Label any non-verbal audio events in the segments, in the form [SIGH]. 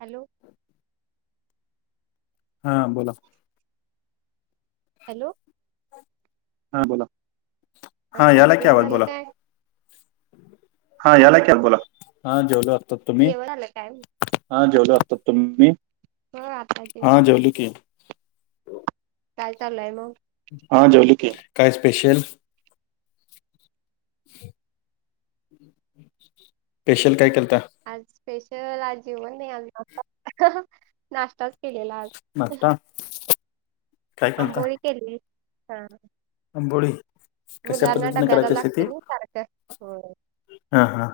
Hello हा बोला hello, हा बोला हा यालाय की आवाज बोला हा यायला की आवाज बोला, हा जेवलो आता तुम्ही जेवण झाल काय? हा जेवलो आताच, तुम्ही? हो आताच हा जेवले की कायल चालय मग? हा जेवलो की काय स्पेशल? ह ह् स्पेशल काय केलता आज स्पेशल आज जेवण नाही आज नाष्टा नाष्टाताच केलेला आज नाश्ता काय केलता आंबोळी केलेली हा आंबोळी कशा मुलांना पद्धतीने डब्याला करायची असते ती लागते ना सारखं हा हा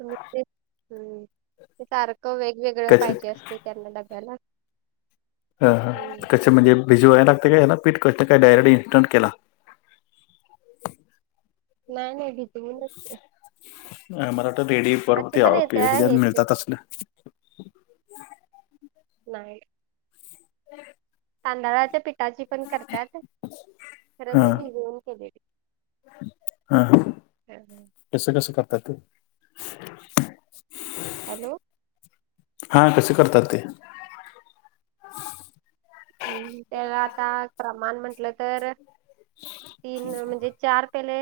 ते हम्म ते सारखं वेगवेगळं कशी पाहिजे असत त्यांना डब्याला अ कस म्हणजे भिजवाय लागते काय ना पीठ क काय डायरेक्ट इन्स्टंट केला नाही नाही भीजवुन अ मला तर रेडी परवती आपी हे ज मिळतात असल नाही हम् तांदळाच्या पिठाची पण करतात खरं हा मी भिजवून केले हा ह कसं कसं करतात ते हॅलो हा कसे करतात ते हा त्याला आता प्रमाण म्हंटलं तर म्हणजे चार पेले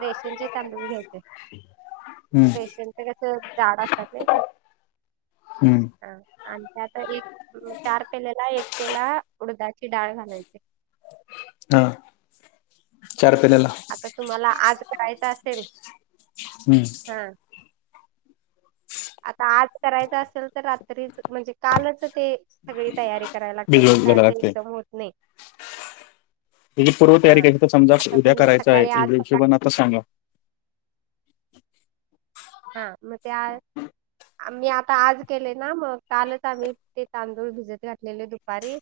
रेशनचे तांदूळ घ्यायचे हम्म, रेशन तर कस जाड असतात ना ते हम्म, हा आणि त्या आत एक चार पेलेला एक पेला उडदाची डाळ घालायची हा चार पेलेला आता तुम्हाला आज करायचं असेल हम्म आता आज करायच असेल तर रात्रीच म्हणजे कालच ते सगळी तयारी करायला लागते ते भिजवत कां घालायला लागते एकदम होत नाही त्याची पूर्व तयारी केली तर समजा उद्या करायचं आहे या विशोबान आता सांगा हा मग ते आय आम्ही आता आज केले ना मग कालच आम्ही ते तांदूळ भिजत घातलेले दुपारी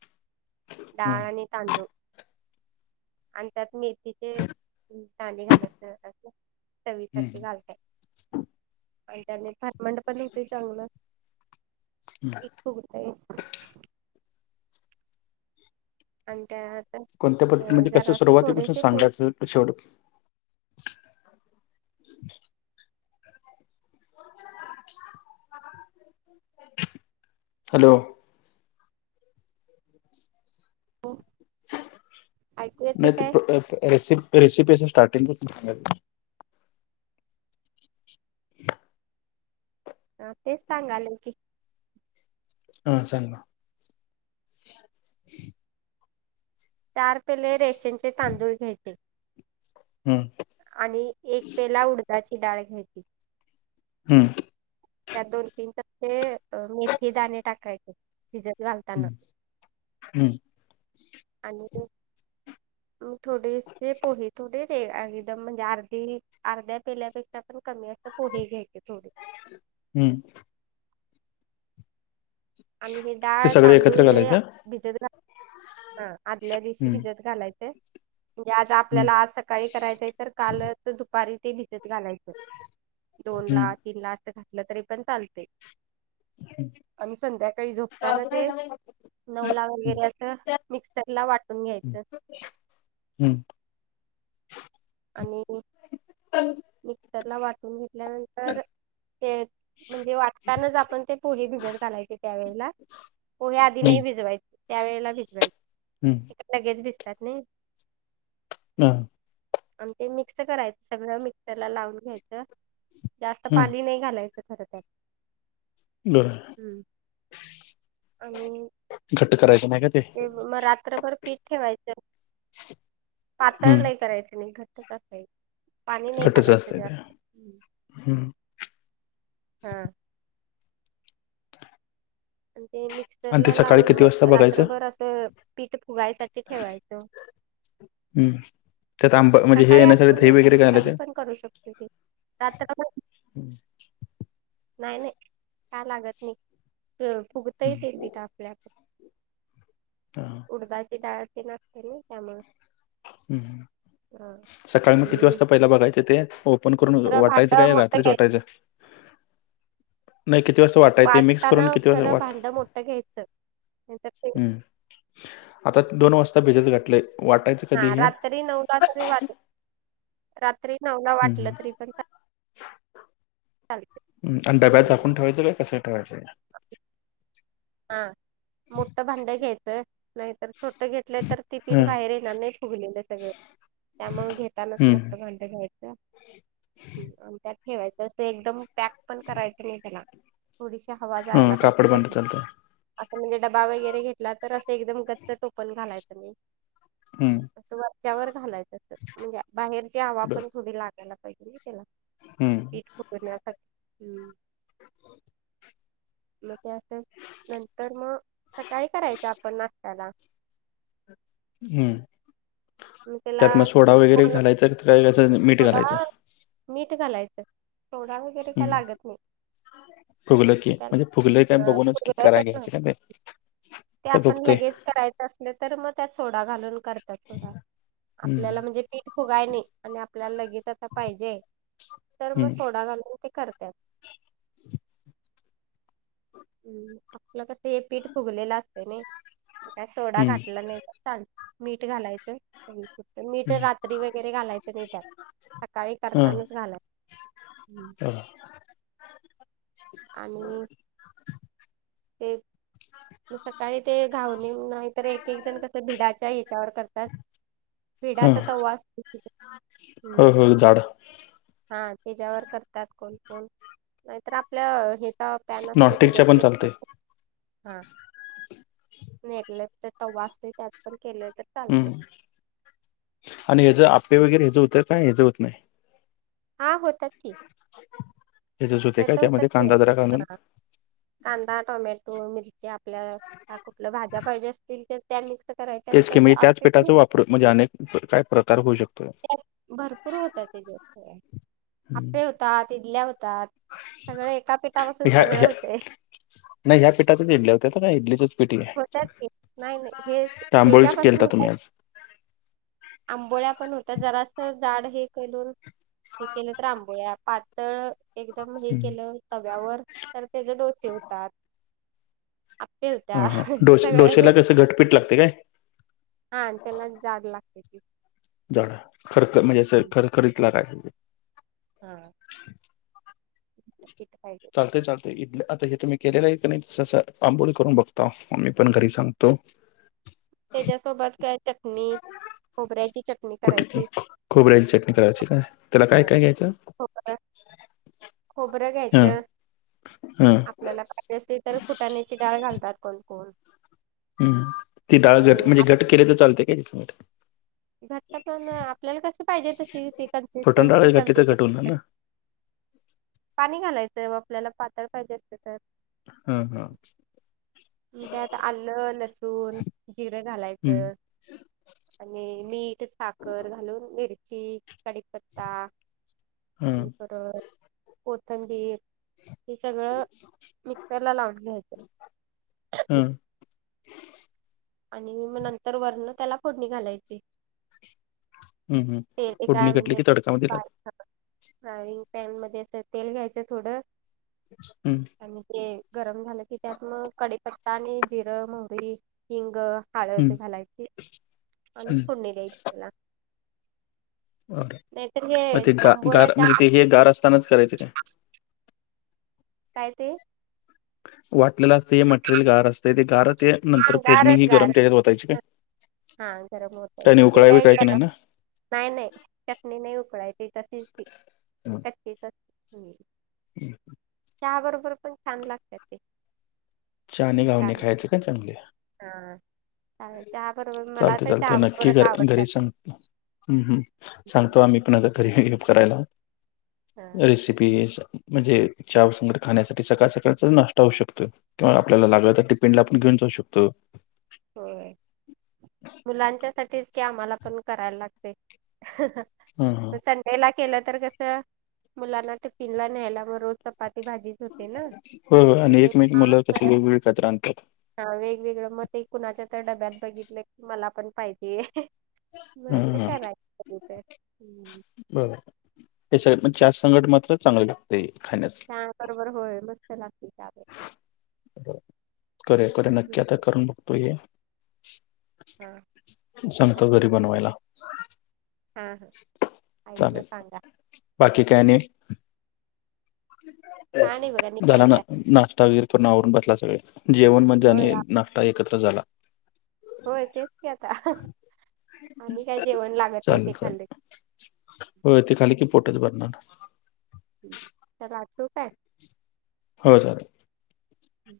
डाळ हं आणि तांदूळ आणि त्यात मेथीचे दाणे घालायच अस चवीसाठी हं घालतात आणि त्यानी भातमंड पण होतय चांगल फुगतय आणि त्याात कोणत्या पद्धतीमध्ये कसं सुरवीपासून सांगायचं शेवटं हॅलो नाही ते तर रेसिपी स्टार्टिंग हा तेच सांगाले की हा सागा चार पेले रेशनचे तांदूळ घ्यायचे ह आणि एक पेला उडदाची डाळ घ्यायची हम्म त्यात दोन तीन टप्पे मेथी दाणे टाकायचे भिजत घालताना. हम्म आणि काय थोडेसे पोहे थोडे आहे दम म्हणजे अर्धी अर्ध्या पेल्यापेक्षा पण कमी असं पोहे घ्यायचे थोडे हम आणि हे ते डाळ सगळे तांदूळ एकत्र हे घालायचं भिजत घा अ आदल्या दिवशी हं भिजत घालायचे. मंजे आज हं आपल्याला आज सकाळी करायचं आहे तर काल दुपारीच ते भिजत घालायचंय. दोन हं ला तीन ला आस घातलं तरीपण चालतय. काय म्हणता संध्याकाळी झोपताना ते नऊ ला वगैरे असं मिक्सरला वाटून घ्यायचं. हम आणि मिक्सरला वाटून घेतल्यानंतर तर ते म्हणजे वाटतानाच आपण ते पोहे भिजत घालायचे त्यावेेळेला. पोहे आधी हं नाही भिजवायचे त्यावेळेला भिजवायच. हम लगेच भिजत्यात नाही. हम अणि ते मिक्स करायचं सगळं मिक्सरला लाऊन घ्यायचं जास्त हं पाणी नाही घालायचं. इथ करत्यात बरं हम आणि घट्ट करायच नाही का ते? ते मग रात्रभर पीठ ठेवायचं पातळ हं लई करायचं नाही खरं. कसा असतय पाणी नाही टाकायचं त्यात हम हा आणि ते आणि ते मिक्सरला सकाळी लावून किती वाजता मग बघायचं रात्रभर असं पीठ फुगायसाठी ठेवायचं. हम् त्यात आंब हे येण्यासाठी हे वगैरे घालाच्य हाय? करू शकतो. लेते आता कसं हं, नाही नाही का लागत नाही फुगतही हं, ते आपलेआप. ता उडदाची डाळ असते ना खरी त्यामुळ. हम सकाळी मग किती वाजता पहिला बघायचे ते? फोन करून वाटायचं काय रात्रीच वाटायचं काय. नाही किती वाजता वाट वाटायचं हे मिक्स वाटताना करून किती वाजता खरं भांड मोठ घ्यायचं. हं. आता दोन वाजता भिजत घातलय वाटायच. हा रात्री नऊला तरी वाट रात्री नऊला हं, वाटलं हं. तरी पण चा - चालतयं आणि डब्यात झाकून ठेवायच का कसाय ठेवायचंय? हा मोठ भांड घ्यायचंय नाहीतर छोटं घेतलंय तर ते हे? पीठ हं, बाहेर य ना नाही फुगलेलं सगळं त्यामुळे घेतानाच हं. मोठं भांड घ्यायचं. ह्म आणि त्यात ठेवायचं असं एकदम पॅक पण करायचं नाही करायचं त्याला. थोडीशी हवा हं. जायला पाहिजे कापड बंद त्यात. चालतं. असा म्हणजे डबा वगैरे घेतला तर असं एकदम गच्च टोपन घालायचं नई. हम्म. अस वरच्यावर घालायचं असं म्हणजे बाहेरची हवा बरं. पण थोडी लागायला पाहिजे ना त्याला. हं, पीठ फुगवण्यासाठी हम्म. [INAUDIBLE] मग ते अस नंतर मग सकाळी करायचं आपण नाश्त्याला. हम्म त्यात मग सोडा वगैरे घालायचं काय कसं मीठ सोडा घालायचं? मीठ घालायचं सोडा वगैरे काय हं. लागत नाही. फुगलं की म्हणजे फुगलं का बघूनच की करायला घ्यायचे का ते? ते का आपण फुगतंय? लगेच करायच असल तर मग त्यात सोडा घालून करत सोडा आपल्याला हं, म्हणजे पीठ फुगाय नाही न आ आपल्या लगेच आता पाहिजे तर मग हं, सोडा घालून ते करतात. हम्म आपलं कसं हे पीठ फुगलेलं असत ना काय सोडा हं, घातला नाही तर चाल मीठ घालायचं. मीठ हं. रात्री वगैरे घालायचं नाही त्यात सकाळी हां. करतानाच घालायच. हम्म. हां. आणि ते म सकाळी ते घाऊून ये नाहीतर एक एक जण कस भिडाच्या ह्याच्यावर करतात. ह भिडाचा तवा असतो तिथ हम्म. हो हो जाड. हा त्याच्यावर करतात कोण कोण नाहीतर आपल्या हे त प्यान असतय नॉनस्टिकच्या पण तेच्यात चालतय [UNINTELLIGIBLE] नाही आपल्या तवा असतय त्यात पण केले तर हम्म आणि याच आपे वगैरे हच होतं काय याच होत नाही. हा होतात की. हयाजच होतय का त्यामध्ये कांदा जरा घालून? कांदा, टोमॅटो, मिरची आपल्या कुठल्या भाज्या पाहिजे असतील त्या त्या मिक्स करायच्या तेच आणि की त्या मी त्याच आप्पे पण पिठाचा वापर होतात [UNINTELLIGIBLE] म्हणजे अनेक काय प्रकार होऊ शकतो. त्यात भरपूर होत ते दि हम्म. आपे होतात, इडल्या होतात. सगळं एका पिठापासून ह्या सगळं ह्या होतय. नाही ह्या पीठाचे इडल्या होतात ना नाही इडली पीठ घ्यायचं आंबोळ्या केलता तुम्ही आज? आंबोळ्या पण होत्या जरास जाड हे केल हे केलं तर आंबोळ्या पा तळ एकदम हे ह केलं तव्यावर तर त्याचे डोसे होतात. आपे होत्या सगळ्याच होत्या. घट पीट लागते काय? हा आणि त्याला जाड लागते पीठ. जाड खरख म्हणजे खरखरीत लागाय. हां. पीठ पाहिजे. चालते चालते इथ आता हे तुम्ही केलेलं आहे क नाही त आंबोळी करून बघता म मी पण घरी सांगतो. त्याच्यासोबत काय चटणी खोबऱ्याची चटणी कुठली करायची. खो- खोबऱ्याची चटणी करायची काय त्याला काय काय घ्यायचं? खोबरं हां घ्यायचं हां आप ज्याला पाहिजे असेल तर फुटाण्याची डाळ घालतात कोणकोण. हम्म ती डाळ घट म्हणजे घट केली तर चालते [UNINTELLIGIBLE] घट्ट तेन आपल्याला कशी पाहिजे तशी ती फुटण कन्सिस्टन्सी डाळ घातली तर घट काॅन्ट्रेटी होणार ना पाणी घालायचं आपल्याला पातळ पाहिजे असलं तर. हा हा मग त्यात आल्ल, लसूण, जिरं हं, घालायचं. आणि मीठ, साखर घालून मिरची, कडीपत्ता हां आणि परत कोथंबीर हे सगळं मिक्सरला लावुन घ्यायच. हम्म. आणि मग नंतर वरणं त्याला फोडणी घालायची. हं, हं. ते ते काय फोडणी घातली म्हणजे की तडकामध्ये दिला [UNINTELLIGIBLE] फ्रायंग पॅन मध्ये असं तेल घ्यायचं थोडं एक्सपींट आणि ते गरम झालं की त्यात मग कढीपत्ता आणि जिरं, मोहरी, हिंग हं, हळद घालायची आणि हं. फोडणी द्यायची त्याला बरं. नाहीेत हे मग ते गा आंबट गार म्हणजे ताक ते हे गार असतानाच करायचं काय काय ते वाटलेलं असतय हे मटेरियल गार असतय ते गार ते नंतर फोडणीही गरम त्याच्यात वतायची काय हा गरम ओतायची त्याने ते उकळावी काय करायचं कर नाही ना नाही नाही चटणी नाही उकळायची तशीच ती चटणी तसली हम् [UNINTELLIGIBLE] चहा बरोबर पण छान लागत्यात ते चाहा आणि घाऊणे खायचे का चांगले हा चालेल चहा बरोबर मला चालते तर चहा बरोबरच आवडतात हम हम सांगतो आम्ही कुणाला तरी हेल्प करायला घरी शिकले असं म्हणजे एक चहा व संगट खाण्यासाठी सकाळ सकाळचा नाष्टा होऊ शकतोय किंवा आपल्याला लागलं तर टिफीनला पण घेऊन जाऊ शकतो होय मुलांच्यासाठीच की आम्हाला पण करायला लागतय हां, हां. मग संडेला केलं तर कसं मुलांना टिफीनला न्ह्यायला म्हणून चपाती भाजी हो हो आणि एकमेक मुलं कशी वेगवेगळी एकत्र आणत्यात हा वेगवेगळं मग ते कुणाच्या तर डब्यात बघितलं की मला पण पाहिजे अहं म हां, हां. कराय ते हम् [UNINTELLIGIBLE] हो हे सगळं पण चहा संगट मात्र चांगलं लागतय खाण्यास हा बरोबर, होय मस्त लागतल चहा बरोबर हो करूया करूया नक्की आता करून बघतो हे सांगतो घरी बनवायला हा हा आई ना चालेल. सांगा बाकी काय आणि? ह झाला ना नाश श्ता वगैरे करून आवरून बसला सगळे जेवण पण जाने नाष्टा एकत्र झाला होय तेच की आता हं हं आणि काय जेवण लागत नाही ते खाल्लं हो ते खाल्ल कि पोटच भरणार तो लागतो काय होय हम्म.